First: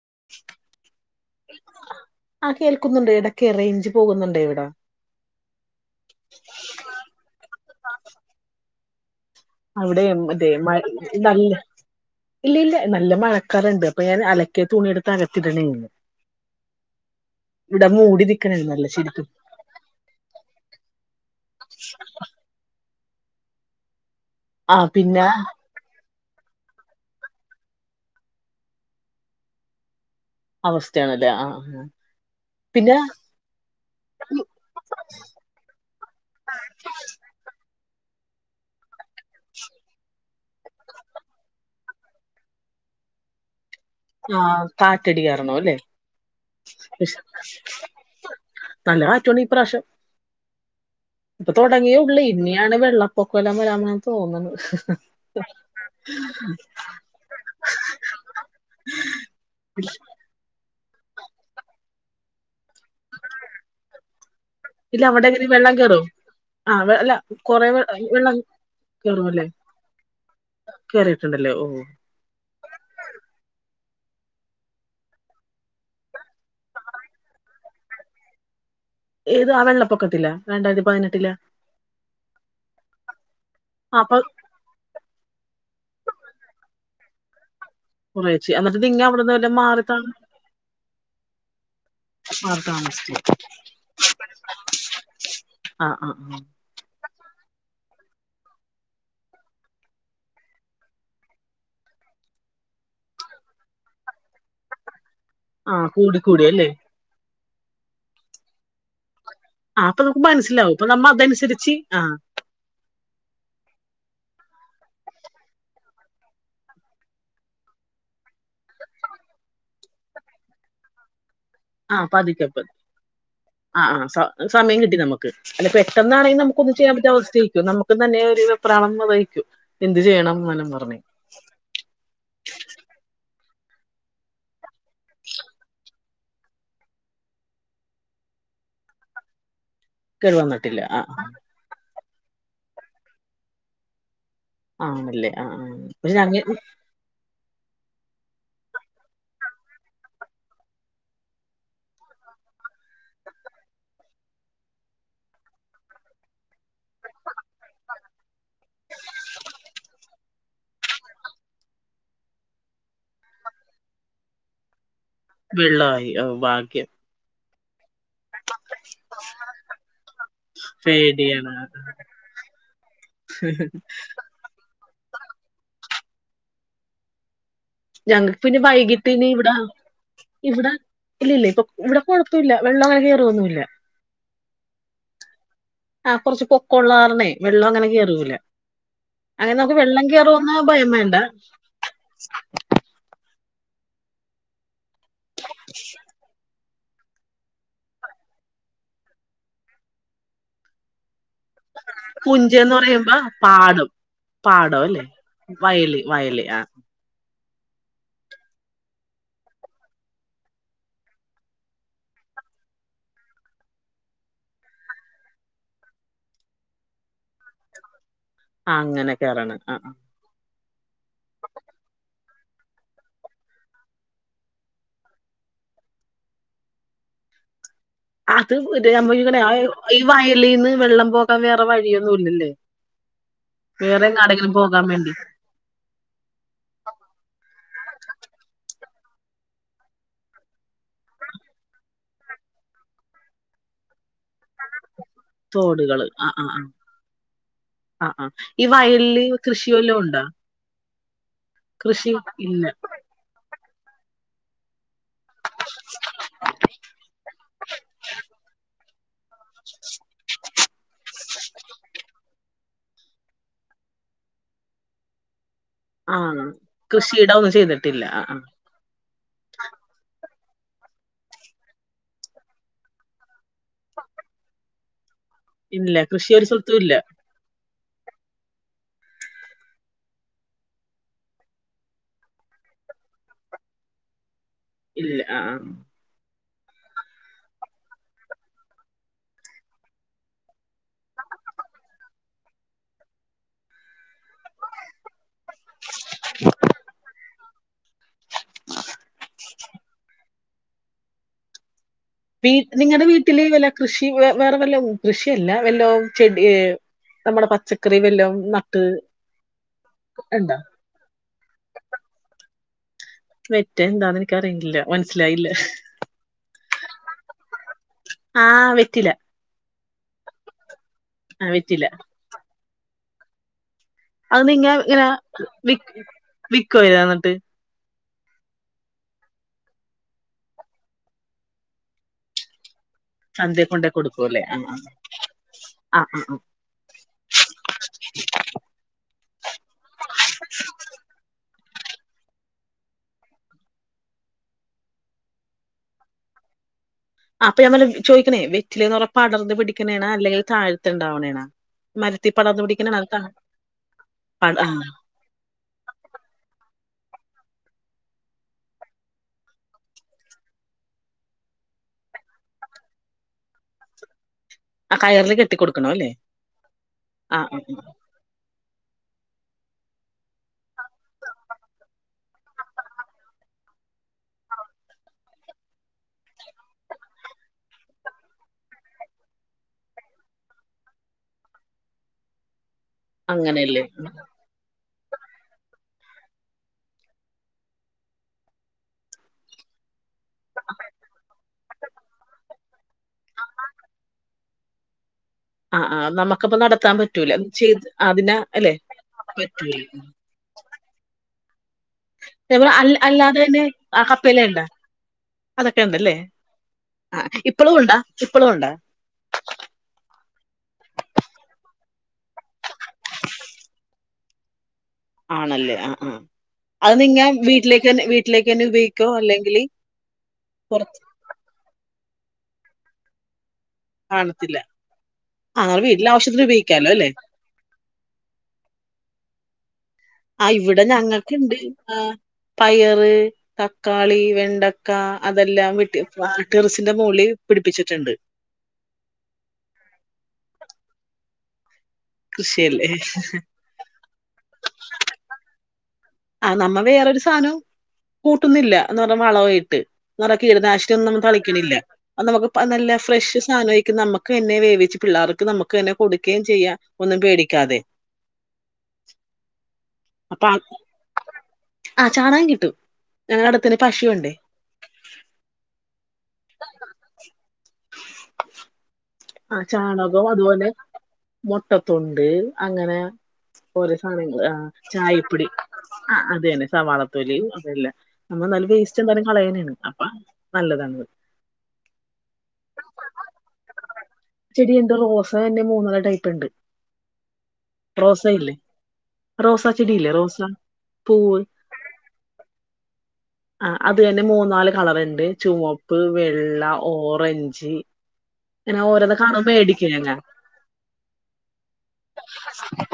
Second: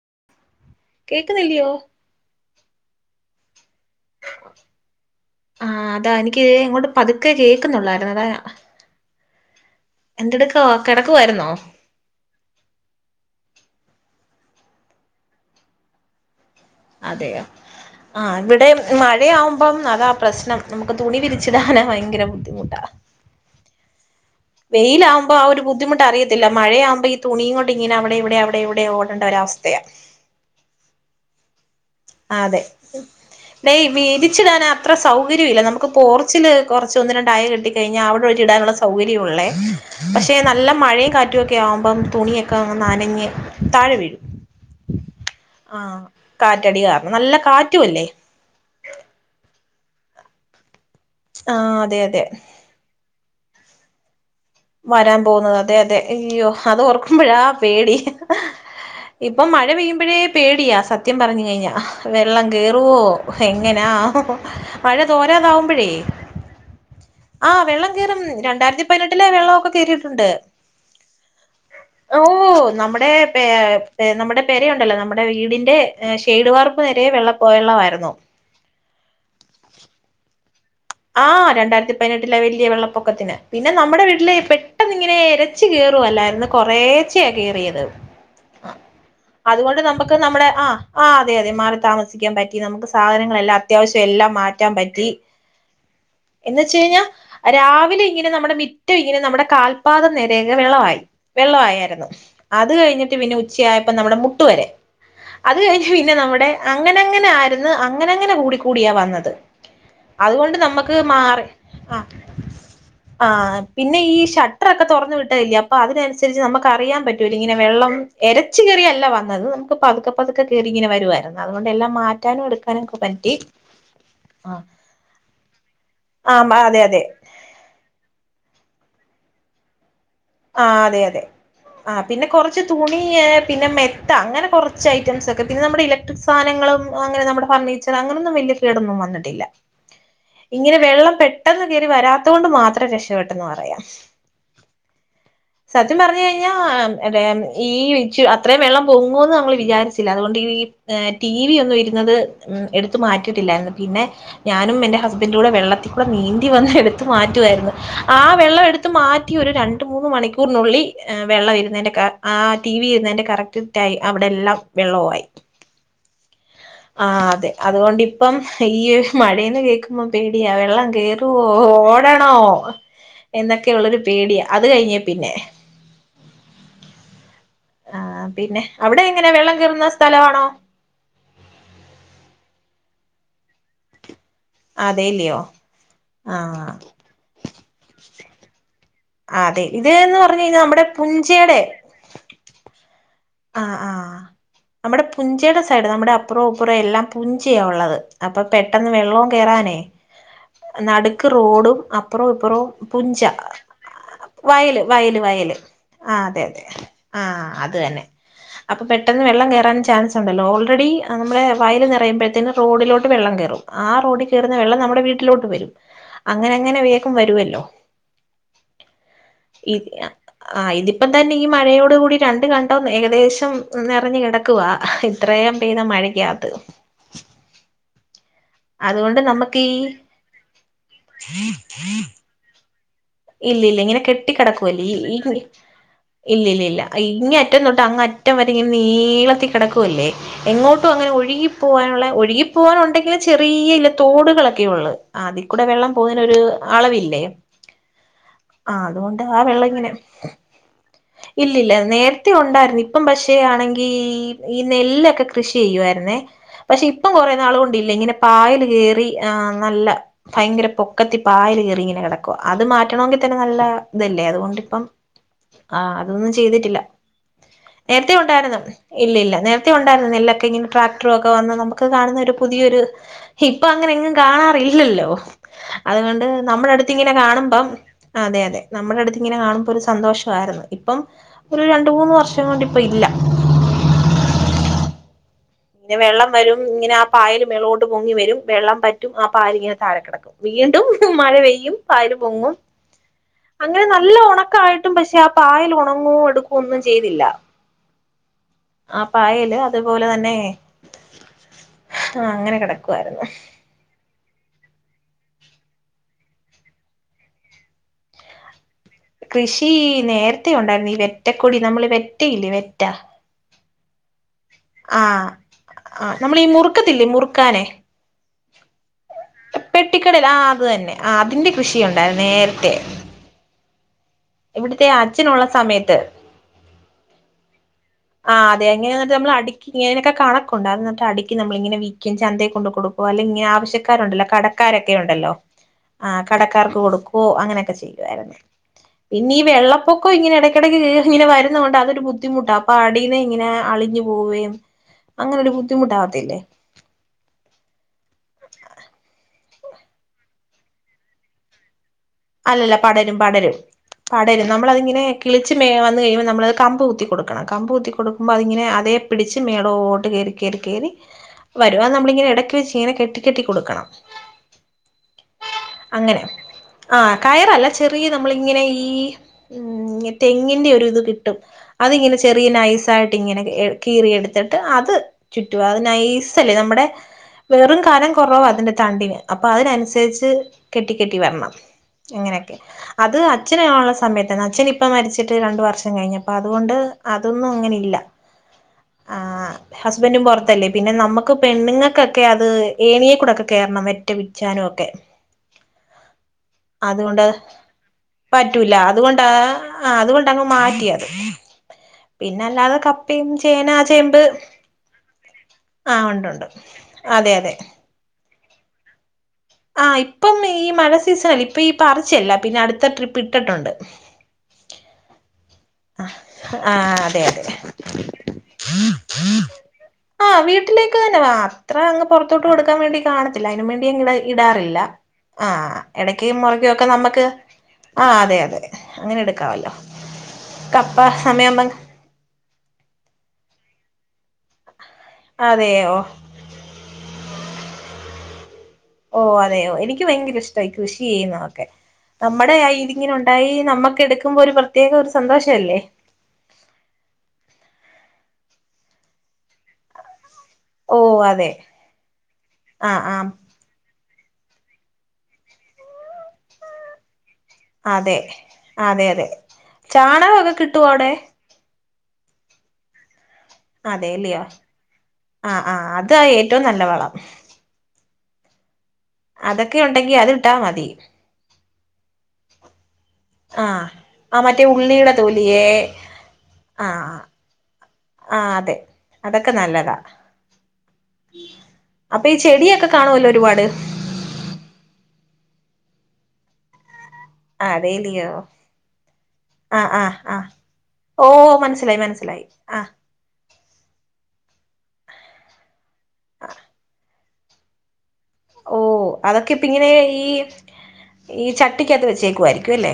[inaudible] കേക്കുന്നില്ലയോ ആ കേൾക്കുന്നുണ്ട് ഇടയ്ക്ക് റേഞ്ച്ിൽ ആഹ അതാ എനിക്ക് എങ്ങോട്ട് പതുക്കെ കേ ുന്നുള്ളായിരുന്നു അതായ അവിടെ അതെഴ നല്ല കിടക്കുവായിരുന്നോ ഇല്ല ഇല്ല നല്ല മഴ ക്കറുണ്ട് അപ്പൊ ഞാൻ അലക്കിയത്ത് തുണിയെടുത്ത് അകത്തിട്ടുണ്ടന്ന് അതെയോ ആഹ ഇവിടെ ശരിക്കും മഴയാവുമ്പം അതാ പ്രശ്നം നമുക്ക് തുണി പിരിച്ചതാണ്െ ഭയങ്കര ബുദ്ധിമുട്ടാ ആഹ് പിന്നെ വെയിലാവുമ്പ ആ ഒരു ബുദ്ധിമുട്ട അറിയത് ത്തില്ല മഴയാകുമ്പോ ഈ തുണിയും കൊണ്ട് ഇങ്ങനെ അവിടെ ഇവിടെ അവിടെ ഇവിടെ ഓടണ്ട ഒര അവസ്ഥയാണ് അവസ്ഥയാണല്ലേ ആഹ ആ ആ അതെ നെയ വിരിച്ചിടാൻ അത്ര സൗകര്യം ഇില്ല നമുക്ക് പോർച്ചല് കുറച്ച ഒന്നിനുണ്ടായ കിട്ടി കഴിഞ്ഞ അവിടെ ഒഴിച്ചി ഇടാനുള്ള സൗകര്യമള്ളേ പക്ഷെ നല്ല മഴയ കാറ്റുമ ഒക്കെ ആവുമ്പം തുണിയൊക്കെ നാനങ്ങ ആഹ കാറ്റടിറണോ അല്ലേ ആഹ് കാറ്റടി കാരണം നല്ല കാറ്റുവല്ലേ തല്ലറ്റോണ്ട് ഇപ്രാവശ്യം ഇപ്പ ആഹ് തുടങ്ങിയേ അതെ അതെ ഉള്ളേ ഇനിയാണ് വെള്ളപ്പൊക്കമ എല്ലാം വരാമെന്ന് തോന്നുന്നത് വരാൻ പോകുന്നത് അതെ അതെ അയ്യോ അത് ഓർക്കുമ്പോഴ ആ പേടി ഇപ്പൊ മഴ പെയ്യുമ്പോഴേ പേടിയാ സത്യം പറഞ്ഞു കഴിഞ്ഞാ വെള്ളം ഗറുവോ എങ്ങനാ വഴ ഇല്ല അവിടെ എങ്ങനെ വെള്ളം തോരാതാവുമ്പോഴേ കേറും ആഹ് അല്ല ആഹ് കൊറെ വെള്ളം കയറും രണ്ടായിരത്തി പതിനെട്ട് കേറും അല്ലേ വെള്ളമൊക്കെ കറിട്ടുണ്ട് കേറിയിട്ടുണ്ടല്ലേ ഓഹ് ഓ നമ്മുടെ പ നമ്മുടെ പേരുണ്ടല്ലോ നമ്മുടെ വീടിന്റെ ഷ്ഡവാാർപ്പ് നേരെ വെള്ള പോയുള്ളവായിരുന്നു ഏത് ആ വെള്ളപ്പൊക്കത്തില്ല ആ രണ്ടായിരത്തി പതിനെട്ടിലെ വല്യ വെള്ളപ്പൊക്കത്തിന് പിന്നെ നമ്മുടെ അപ്പൊ വീട്ടില് പെട്ടെന്നിങ്ങനെ ഇരച്ച് കയറുവല്ലായിരുന്നു കുറേച്ചേ കയറിയത് കുറേച്ചേ എന്നിട്ട് നിങ്ങ അവടെ അതുകൊണ്ട് നമുക്ക് നമ്മുടെ ആ ആ അതെ അതെ മാറി താമസിക്കാൻ പറ്റി മാറി നമുക്ക് താമസിച്ചോ സാധനങ്ങളെല്ലാം അത്യാവശ്യം ല്ല മാറ്റാൻ പറ്റി ആഹ് ആഹ് ആഹ് എന്നുവെച്ച് കഴിഞ്ഞാൽ രാവിലെ ഇങ്ങനെ നമ്മുടെ മിറ്റം ഇങ്ങനെ നമ്മുടെ കാൽപാദം നേരെ വെള്ളമായി വെള്ളമായിരുന്നു അത് കഴിഞ്ഞിട്ട് പിന്നെ ഉച്ചയായപ്പോ നമ്മുടെ മുട്ട് വരെ അത് ആഹ് കഴിഞ്ഞു പിന്നെ കൂടി കൂടി നമ്മുടെ അല്ലേ അങ്ങനെ അങ്ങനെ ആരുന്നു അങ്ങനെ അങ്ങനെ കൂടി കൂടിയാ വന്നത് അപ്പൊ നമുക്ക് അതുകൊണ്ട് മനസ്സിലാവും നമുക്ക് നമ്മ മാറി അതനുസരിച്ച് ആ ആഹ് ആ പിന്നെ ഈ ഷട്ടറൊക്കെ തുറന്നു വിട്ടതല്ലേ അപ്പൊ അതിനനുസരിച്ച് നമുക്ക് അറിയാ പറ്റൂലെ ഇങ്ങനെ വെള്ളം എരച്ച് കയ ല്ല വന്നത് നമുക്ക് പതുക്കെ പതുക്കെ കേറി ഇങ്ങനെ വരുവായിരുന്നു അതുകൊണ്ട് എല്ലാം ആ മാറ്റാനും പത്ക്കെ പത്ക്കെ എടുക്കാനൊക്കെ പറ്റി ആ ആ ആഹ് സമയം കിട്ടി നമുക്ക് അല്ല പെട്ടെന്നാണെങ്കി നമുക്ക് ആഹ് ഒന്നും അതെ ചെയ്യാൻ അതെ പറ്റാത്ത അവസ്ഥയ്രിക്കും നമുക്കും തന്നെ ഒരു വെപ്രാളം വന്നിരിക്കും ആ അതെ അതെ ആ പിന്നെ കുറച്ച് തുണി പിന്നെ മെത്ത അങ്ങനെ കുറച്ച് ഐറ്റംസ് ഒക്കെ പിന്നെ നമ്മുടെ ഇലക്ട്രിക് സാനങ്ങളും അങ്ങന നമ്മടെ ഫർണിച്ചർ അങ്ങനൊന്നും വല്യ കേടൊന്നും വന്നിട്ടില്ല ഇങ്ങനെ കേടുവന്നിട്ടില്ല വെള്ളം ആഹ് പെട്ടെന്ന് കേറി വരാത്തത് കൊണ്ട് മാത്രം രക്ഷപ്പെട്ടെന്ന് പറയാം ആണല്ലേ ആഹ് ആഹ് സത്യം പക്ഷെ പറഞ്ഞു ഞങ്ങ കഴിഞ്ഞാൽ എ ഈ വിച്ചു അത്രയും വെള്ളം പൊങ്ങൂന്ന് നമ്മൾ വിചാരിച്ചില്ല അതുകൊണ്ട് ഈ ടി വി യൊന്നും ഇരുന്നത് എടുത്ത് മാറ്റിയിട്ടില്ലായിരുന്നു പിന്നെ ഞാനും എൻ്റെ ഹസ്ബൻഡും കൂടെ വെള്ളത്തിൽക്കൂടെ നീന്തി വന്ന് എടുത്ത് മാറ്റുവായി ആ വെള്ളം എടുത്ത് മാറ്റി ഒരു രണ്ട് മൂന്ന് മണിക്കൂറിനുള്ളിൽ വെള്ളം ഇരുന്നതിന്റെ ആ ടി വി ഇരുന്നതിൻ്റെ കറക്റ്റായി അവിടെ എല്ലാം വെള്ളവായി വള്ളായി ഓ ഭാഗ്യ ആ അതെ അതുകൊണ്ടിപ്പം ഈ മഴേന്ന് കേക്കുമ്പോ പേടിയാ വെള്ളം കേയറുവോ പേടിയാണ് ഓടണോ എന്നൊക്കെയുള്ളരു പേടിയ അത് കഴിഞ്ഞേ പിന്നെ ആ ഞങ്ങക്ക് പിന്നെ അവിടെ വൈകിട്ട് നി എങ്ങനെ ഇവിടെ വെള്ളം കേറുന്ന സ്ഥലമാണോ ഇവിടെ ഇല്ലില്ല ഇപ്പൊ ഇവിടെ കൊഴപ്പോ ന്നുല്ല വെള്ളം കയറൊന്നുല്ല അതെല്ലയോ ആഹ് ആ കൊറച്ച് പൊക്കൊള്ള കാരണേ വെള്ളം അങ്ങനെ കേറൂല ആ അങ്ങനെ അതെ നമുക്ക് വെള്ളം ഇതെന്നെ പറഞ്ഞു കേറുമെന്ന് കഴിഞ്ഞാ നമ്മുടെ ഭയം വേണ്ട പുഞ്ചടെ ആഹ് ആഹ് നമ്മുടെ പുഞ്ചയുടെ സൈഡ് നമ്മുടെ അപ്പുറോം അപ്പുറം എല്ലാം പുഞ്ചയ ഉള്ളത്. അപ്പൊ പെട്ടെന്ന് വെള്ളവും കയറാനേ നട ക്ക് റോഡും അപ്പറോം ഇപ്പറോം പുഞ്ചയെന്ന് പറയുമ്പോ പുഞ്ച പാടം പാടം വയല് അല്ലേ വയല് വയല് ആ അതെ വയല് അതെ ആഹ് ആ അത് തന്നെ. അപ്പൊ പെട്ടെന്ന് വെള്ളം കേറാൻ ചാൻസ് ഉണ്ടല്ലോ ഓൾറെഡി നമ്മള് വയല് നിറയുമ്പഴത്തേനും റോഡിലോട്ട് വെള്ള വെള്ളം കയറും ആ റോഡി കയറുന്ന വെള്ളം നമ്മുടെ വീട്ടിലോട്ട് വരും. അങ്ങനെ അങ്ങനെ വേഗം വരുവല്ലോ. ആ അങ്ങനെ കേറാണ് ആ ഇ ആ ആ ഇതിപ്പം തന്നെ ഈ മഴയോട് കൂടി രണ്ട് കണ്ടം ഏകദേശം നിറഞ്ഞ് കിടക്കുവാ ഇത്രയും പെയ്ത മഴക്കകത്ത്. അത് ഇത് അതുകൊണ്ട് മുഴുവൻ ആ നമുക്ക് ഇങ്ങനെ ഈ വയലീന്ന് വെള്ളം പോകാൻ വേറെ വഴിയൊന്നുല്ലല്ലേ. ഇല്ല ഇല്ല ഇങ്ങനെ കെട്ടിക്കിടക്കുവല്ലേ ഈ വേണ്ടി ഇല്ല ഇല്ല ഇല്ല ഇങ്ങ അറ്റം തൊട്ട് അങ്ങ് അറ്റം വരെ നി നീളത്തി കിടക്കുവല്ലേ. എങ്ങോട്ടും അങ്ങനെ ഒഴുകി പോകാനുള്ള ഒഴുകി പോകാനുണ്ടെങ്കിലും ചെറിയ തോടുകളൊക്കെ ഉള്ളു അതി കൂടെ വെള്ളം തോടുകള് ആഹ് പോകതിനൊരു ആഹ് ആഹ് അളവില്ലേ. ആഹ് ആഹ് ഈ ആഹ് അതുകൊണ്ട് വയലില് ആ വെള്ള കൃഷി ഇങ്ങനെ വല്ലോം ഉണ്ടോ ഇല്ലില്ല കൃഷി നേരത്തെ ഇല്ല ഉണ്ടായിരുന്നു. ഇപ്പം പക്ഷേ ആണെങ്കിൽ ഈ നെല്ലൊക്കെ കൃഷി ചെയ്യുവായിരുന്നേ. പക്ഷെ ഇപ്പം കൊറേ നാൾ കൊണ്ടില്ലേ ഇങ്ങനെ പായൽ കേറി ആഹ് നല്ല ഭയങ്കര പൊക്കത്തി പയലേ കേറി ഇങ്ങനെ കിടക്ക അത് മ റ്റണെങ്കിൽ തന്നെ നല്ല ഇതല്ലേ അതുകൊണ്ടിപ്പം ആ അതൊന്നും ആഹ് ചെയ്തിട്ടില്ല. കൃഷിയിടം ഒന്നും ചെയ്തിട്ടില്ല നേരത്തെ ആഹ് ആഹ് ഉണ്ടായിരുന്നു ഇല്ല ഇല്ല നേരത്തെ ഉണ്ടായിരുന്നു നെല്ല ഇങ്ങനെ ട്രാക്ടറ ഒക്കെ വന്ന നമുക്ക് കാണുന്ന ഒരു പുതിയൊരു ഇപ്പൊ അങ്ങനെങ്ങും കാണാറില്ലല്ലോ. ഇല്ല അതുകൊണ്ട് കൃഷി ഒരു നമ്മുടെ സ്ഥലത്തും അടുത്ത് ഇല്ല ഇങ്ങനെ കാണുപ്പം അതെ അതെ നമ്മുടെ അടുത്ത് ഇങ്ങനെ കാണുമ്പൊ ഒരു സന്തോഷവായിരുന്നു. ഇപ്പം ഒരു രണ്ട് മൂന്ന് വർഷം കൊണ്ട് ഇപ്പൊ ഇ ഇല്ല ഇല്ല അഹ് ആഹ് ഇങ്ങനെ വെള്ളം വരും ഇങ്ങനെ ആ പായല് മേളോട്ട് പൊങ്ങി വരും വെള്ളം പറ്റും ആ പായൽ ഇങ്ങനെ തായെ കിടക്കും വീണ്ടും മ മഴ പെയ്യും പായൽ പൊങ്ങും അങ്ങനെ നല്ല ഉണക്കായിട്ടും പക്ഷെ അ പായൽ ഉണങ്ങോ എടുക്കോ ഒന്നും ചെയ്തില്ല. ആ പായല് അതുപോലെ തന്നെ വീ അങ്ങനെ നിങ്ങടെ കിടക്കുവായിരുന്നു വീട്ടില് വല്ല കൃഷി വേ വേറെ വല്ലൊ കൃഷിയല്ല വല്ലോ ചെടി നമ്മുടെ പച്ചക്കറി വല്ലൊ ന്ന കൃഷി നേര്തെ ഉണ്ടായിരുന്നു. ഈ വെറ്റക്കൊടി നമ്മള് വെറ്റയില്ലേ വെറ്റ വെറ്റ എന്താന്ന് എനിക് അറിയില്ല. മനസ്സിലായില്ല. ക്കത്തില്ലെ മുറുക്കാനെ ആഹ് വെറ്റില്ല പെട്ടിക്കടേൽ ആഹ് അത് തന്നെ ആഹ് അതിന്റെ കൃഷിയുണ്ടായിരുന്നു നേരത്തെ അഹ് ന്നിങ്ങ ഇവിടുത്തെ ങ്ങനെ അച്ഛനുള്ള വിക് സമയത്ത് വിക്കോ ഇത എന്നിട്ട്? ആഹ് അതെ ങ്ങനെ ന്നെട്ട് നമ്മള് അടിക് ങ്ങനൊകെ കണക്കൊണ്ടാർന്നൊട്ടൊ. അടിക്കും നമ്മള് ങ്ങെനെ വിക്കും ചന്തേ കൊണ്ട് കൊടു ഓഹ് അല്ലെ ചന്തേ കൊണ്ടേ ങ്യാവശ്യക്കാരുണ്ടല്ലൊ കൊടുക്കുവല്ലേ ആഹ് ആഹ് കടക്കാരൊക്കെ ഉണ്ടല്ലോ. ആഹ് കടക്കാർക്ക് കൊടുക്കു അങ്ങനെയൊക്കെ ചെയ്യുവായിര്ന്നേ. പിന്നെ ഈ വെള്ളപ്പൊക്ക ഇങ്ങനെ എടക്കിടയ്ക്ക് കേ ഇങ്ങനെ വരുന്ന കൊണ്ട് അതരു ബുദ്ധിമുട്ടാ. പാടീന്നെ ഇങ്ങനെ അളിഞ്ഞു പോവുകയും അങ്ങനെരു ബുദ്ധിമുട്ടാാവത്തില്ലേ അപ്പൊ യാൻ പർഞ് ചോയ്കുന്നേ വെറ്റിലേന്നർഞ പടർന്ന് പിടിക്കണേണാ അല്ലെങ്കിൽ താഴ്ത് ണ്ടാവണേണാ അല്ലല്ല പടരും പടരും പടരും പട ആഹ് നമ്മളതിങ്ങനെ കിളിച്ച് മേ വന്ന് കഴിയുമ്പോ നമ്മളത് കമ്പ് കു ത്തി കൊടുക്കണം. കമ്പ് കുത്തി കൊടുക്കുമ്പോ അതിങ്ങനെ അതേ പിടിച്ച് മേളോട്ട് കയറി കയറി കയറി വരും അത് നമ്മളിങ്ങനെ ഇടക്ക് വെച്ച് ഇങ്ങനെ കെട്ടി കെട്ടി കൊടുക്കണം. ആ കയറില കെട്ടി കൊടുക്കണ അല്ലേ ആഹ ആഹ് കയറല്ല ആഹ് ചെറിയ നമ്മള ഇങ്ങനെ ഈ ഉ തെങ്ങിന്റെ ഒരു ഇത് കിട്ടും അതിങ്ങനെ ചെറിയ നൈസ ആായിട്ട് ഇങ്ങനെ കീറി എടുത്തിട്ട് അത് ചുറ്റു അത് നൈസല്ലേ നമ്മുടെ വെറും കാലം കുറവാ അതിന്റെ തണ്ടിന് അപ്പൊ അതിനനുസരിച്ച് കെട്ടി കെട്ടി വരണം എങ്ങനെയൊക്കെ അത് അങ്ങനെയല്ലേ അച്ഛനാള്ള സമയത്തന്ന അച്ഛൻപ്പ ഇപ്പ മരിച്ചിട്ട് രണ്ട വർഷം കഴിഞ്ഞു അപ്പ അതുകൊണ്ട് അതൊന്നും അങ്ങനെ ഇല്ല ആഹ് ഹസ്ബൻറും പുറത്തല്ലേ പിന്നെ നമുക്ക് പെണ്ണുങ്ങൾക്കൊക്കെ അത് ഏണിയെക്കൂടെൊക്കെ കയറണം ഒറ്റ വി ാനും ക്കെ ആഹ ആ് നമ്മ പ്പ നടത്താൻ പറ്റൂല ചെയ്ത് അതിനാ പറ്റൂല അല്ലെ അതുകൊണ്ടാ അതുകൊണ്ടങ്ങ് മാറ്റിയത് പിന്നെ എ അല്ലാതെ അ കപ്പയും അല്ലാതെ തന്നെ ചേന ആ ചേമ്പ് കപ്പല ഉണ്ട അതൊക്കെ ആ ഉണ്ടല്ലേ ഉണ്ടുണ്ട് ആ അതെ അതെ ഇപ്പളും ഉണ്ടാ ഇപ്പളും ഉണ്ടാ ആ ഇപ്പം ഈ മഴ സീസണല്ല ഇപ്പ ഈ പറിച്ചല്ല പിന്നെ അടുത്ത ട്രിപ്പ് ഇട്ടിട്ടുണ്ട് ആണല്ലേ ആ ആ ആ അത് അതെ നിങ്ങൻ അതെ വീട്ടിലേക്ക്ന്നെ വീട്ടിലേക്ക് തന്നെ ഉപയോഗിക്കോ അല്ലെങ്കില് ആ വീട്ടിലേക്ക് തന്നെ വാ അത്ര അങ് പുറത്തോട്ട് കൊടുക്കാൻ വേണ്ടി കാണത്തില്ല അതിനന് വേണ്ടി ങ്ങ കാണത്തില്ല ഇടാറില്ല ആ ആഹ നമ്മൾ വീട്ടിലെ ഇടക്കയും ആവശ്യത്തിന് മുറക ഒക്കെ ഉപയോഗിക്കാലോ അല്ലെ നമുക്ക് ആ അതെ അതെ അങ്ങനെ എടുക്കാവല്ലോ ആ ഇവിടെ കപ്പ ഞങ്ങൾക്കുണ്ട് സമയമാവുമ്പ പയറ് തക്കാളി വെണ്ട അതെല്ലാം വിട്ടി അതെയോ ടെറിസിന്റെ മുകളളിൽ പിടിപ്പിച്ചിട്ടുണ്ട് ഓ അതെയയോ എനിക്ക് ഭയങ്കര ഇഷ്ട കൃഷി ചെയ്യുന്നതൊക്കെ നമ്മുടെ ആ കൃഷിയല്ലേ ഇതിങ്ങനെ ഉണ്ടായി നമ്മുക്ക് എടുക്കുമ്പോ ഒരു പ്രത്യേക ഒരു സന്തോഷ അല്ലേ ആ നമ്മ വേറൊരു സാധനം കൂട്ടുന്നില്ല എന്ന് പറഞ്ഞ വളയിട്ട് നിറ കീടനാശിനിയ ഓ ഒന്നുംും അതെ തളിക്കണില്ല നമുക്ക് ആ നല്ല ആ ഫ്രഷ് സാധനംിക്കും നമുക്ക് എന്നെ വേവിിച്ചച്ച് പിള്ളേർക്ക് നമുക്ക് എന്നെ കൊടുക്കുകയും ചെയ്യാം ഒന്നും പേടിക്ക അതെ അതെ അതെ ചാണകമൊക്കെ കിട്ടുവ അവിടെ ആഹ് ചാണൻ കിട്ടും ഞങ്ങളുടെ അടുത്തിന് പശുവുണ്ടേ അതെല്ലയോ ആഹ ആഹ് അത ഏറ്റവും നല്ല വളം ആ അതൊക്കെ ഉണ്ടെങ്കി ചാണകം അതിട്ടാ അതുപോലെ മതി മുട്ടത്തുണ്ട് അങ്ങനെ ആ ഓരോ സധങ്ങൾ ആ മറ്റേ ഉള്ളിയുടെ ചായപ്പൊടി തൊലിയേ ആ അത തന്നെ ആ സവാളത്തൊലി അതല്ല ആ നമ്മൾ നല്ല അതെ വേസ്റ്റ് എന്തായാലും അതൊക്കെ കളയനാണ് നല്ലതാ അപ്പൊ നല്ലതാണത് അപ്പൊ ഈ ചെടിയൊക്കെ കാണുവല്ലോ ഒരുപാട് ചെടി എന്ത റോസ തന്നെ മൂന്നര ടൈപ്പ്ുണ്ട് ആ അതേലയോ റോസാ ആഹ ചെടിയില്ലേ ആഹ് റോസ ആഹ് ഓ പൂവ് മനസ്സിലായി മനസ്സിലായി ആഹ് ആ അത് തന്നെ മൂന്ന നാല് കളർുണ്ട് ചുവപ്പ് വെള്ള ഓറ നറഞ്ച് ഓ അതൊക്കെ ഇപ്പ ഇങ്ങനെ ഈ ഈ ചട്ടിക്കത്ത് വെച്ചേക്കുായിരിക്കും അല്ലേ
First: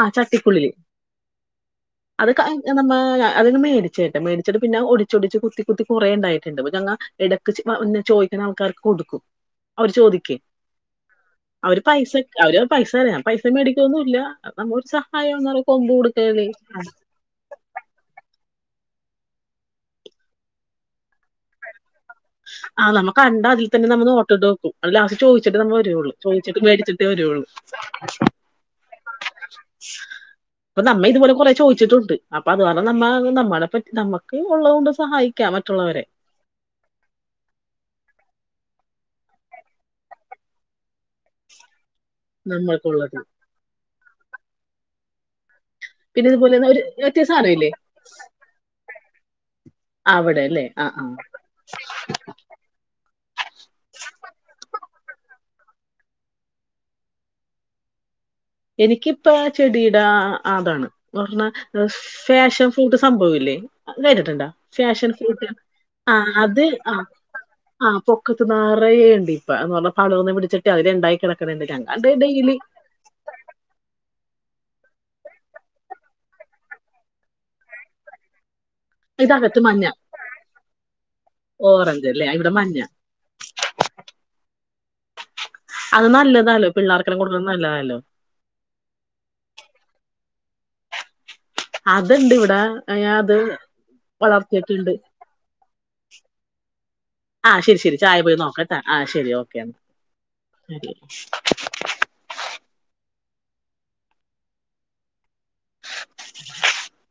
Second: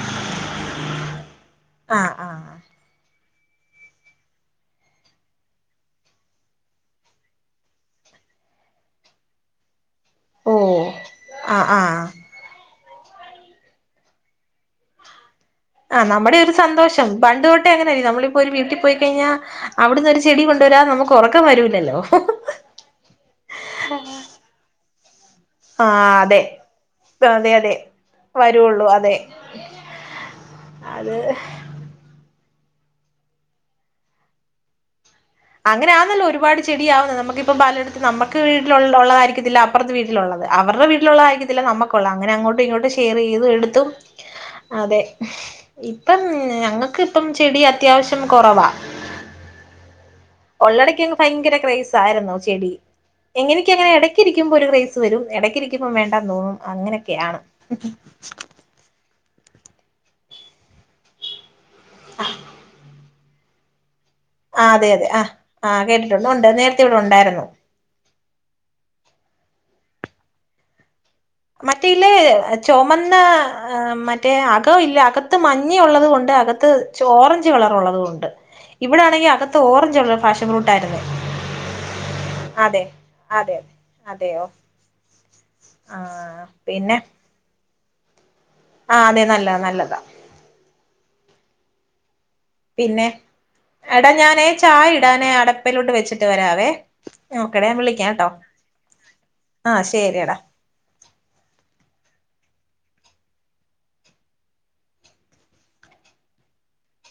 ആ ചട്ടിക്കുള്ളില് ആഹ് അത് ആഹ് നമ്മ ആ അത മേടിച്ചിട്ട് മേടിച്ചിട്ട് പിന്നെ ഒടിച്ചച്ച്ൊടിച്ച് കുത്തി കുത്തി കുറേ ഉണ്ടായിട്ടുണ്ട് ഞങ്ങൾ ഇട ചോദിക്കണ ആൾക്കാർക്ക് കൊടുക്കും അവര് ചോദിക്കേ ഓ ആഹ് അവര് ആഹ് പൈസ അവര് പൈസ അറിയ പൈസ മേടിക്കുവൊന്നുമല്ല നമ്മ ഒരു സഹായം ആ് നമ്മുടെ ഒരു സന്തോഷം പണ്ട് തൊട്ടേ എങ്ങനെയ നമ്മളിപ്പോൊ ഒരു പോയി കഴിഞ്ഞൽ അവിടുന്ന് ഒരു ചെടി കൊണ്ടുവരാം നമുക്ക് കൊറക്ക വരൂല്ലല്ലോ ആ നമ്മ കണ്ടാ അതിൽ തന്നെ നമ്മ നോട്ടിട്ട് വെക്കും അത് ലാസ്റ്റ് ചോദിച്ചിട്ട് നമ്മ വരുള്ളു ചോദിച്ചിട്ട് മേടിച്ചിട്ടേ വരുള്ളു അതെ അതെ വരുള്ളൂ അതെ അപ്പൊ നമ്മ ഇതുപോലെ അത് കൊറെ ചോയ്ച്ചിട്ടുണ്ട് അപ്പൊ അത് പറഞ്ഞ നമ്മ നമ്മളെ പറ്റി നമ്മുക്ക് ഉള്ളത്കൊണ്ട് സഹായിക്കും അങ്ങനെ ആന്നല്ല ഒരുപാട് ചെടിയാവുന്നത് നമ്ക്കിപ്പൊ പലടത്ത് നമുക്ക് വീട്ടള്ളതായിരിക്കത്തില്ല അപ്പുറത്തെ വീട്ടിലുള്ളത് അവരുടെ വീട്ടിലുള്ളള്ളതായിരിക്കത്തില്ല നമുക്ക് ള അങ്ങനെ അങ്ങോട്ടും ഇങ്ങോട്ടും നമ്മൾക്കുള്ളത് ഷെയർ ചെയ്തു എടുത്തും അതെ ഇപ്പം പിന്നെ ഇതുപോലെ ഒരു ഞങ്ങൾക്ക് മറ്റേ ഇപ്പം സാധനം ചെടി ഇല്ലേ അത്യാവശ്യം കുറവാ അവിടെ അല്ലേ ആ ആ ഉള്ളിടയ്ക്ക്ങ്ങ് ഭയങ്കര ക്രേസ് ആയിരുന്നു ചെടി എങ്ങനെയക്ക അങ്ങനെ ഇടയ്ക്കി ഇരിക്കുമ്പോ ഒരു ക്രേസ് വരും ഇടക്കിരിക്കുമ്പം വേണ്ടാ തോന്നും അങ്ങനെയൊക്കെയാണ് എനിക്കിപ്പ ചെടിയുടെ ആതാണ് പറഞ്ഞാ ഫാഷൻ ഫൂട്ട് സംഭവല്ലേ കേട്ടട്ടുണ്ടോ ആ അതെ അതെ ഫാഷൻ ആ ഫൂട്ട ആ കേട്ടിട്ടുണ്ട് ഉണ്ട് അത് നേരത്തെ ആ ഇവിടെ ഉണ്ടായിരുന്നു ആ പൊ നെറെയുണ്ട് ഇപ്പ പറ പന്ന പിടിച്ചിട്ട് അതി രണ്ടായിര മറ്റേല്ല ചൊമന്ന ആ മറ്റേ അകവ ഇല്ല അകത്ത് മഞ്ഞ ഉള്ളത് കൊൊണ്ട് അകത്ത് ഓറഞ്ച് കളറൊള്ളത് കൊൊണ്ട് ഇവിടെ ആണെങ്കിൽ അകത്ത് ഇതകത്ത് മഞ്ഞ ഓറഞ്ച് ഉള്ള ഫാഷൻ ഫ്രൂട്ടായിരുന്നേ ഓറഞ്ച് അല്ലേ ഇവിടെ മഞ്ഞ അതെ അതെതെ അതെയോ ആ അത് നല്ലതല്ലോ പിള്ളേർക്കെ കൂടുതൽ നല്ലതല്ലോ ആഹ അതെ നല്ലത നല്ലതാ അത്ണ്ട് ഇവിടെ പിന്നെ അത് എടാ ഞാനേ ചായ വളർത്തിയിട്ടുണ്ട് ഇടാനേ അടപ്പിലോട്ട് വെച്ചിട്ട് വരാ വേ നമുക്കെട ഞാൻ വിളിക്കാം കേട്ടോ ആഹ ശരി ഓക്കെ ആ ശരിയടാ എന്നാൽ [inaudible]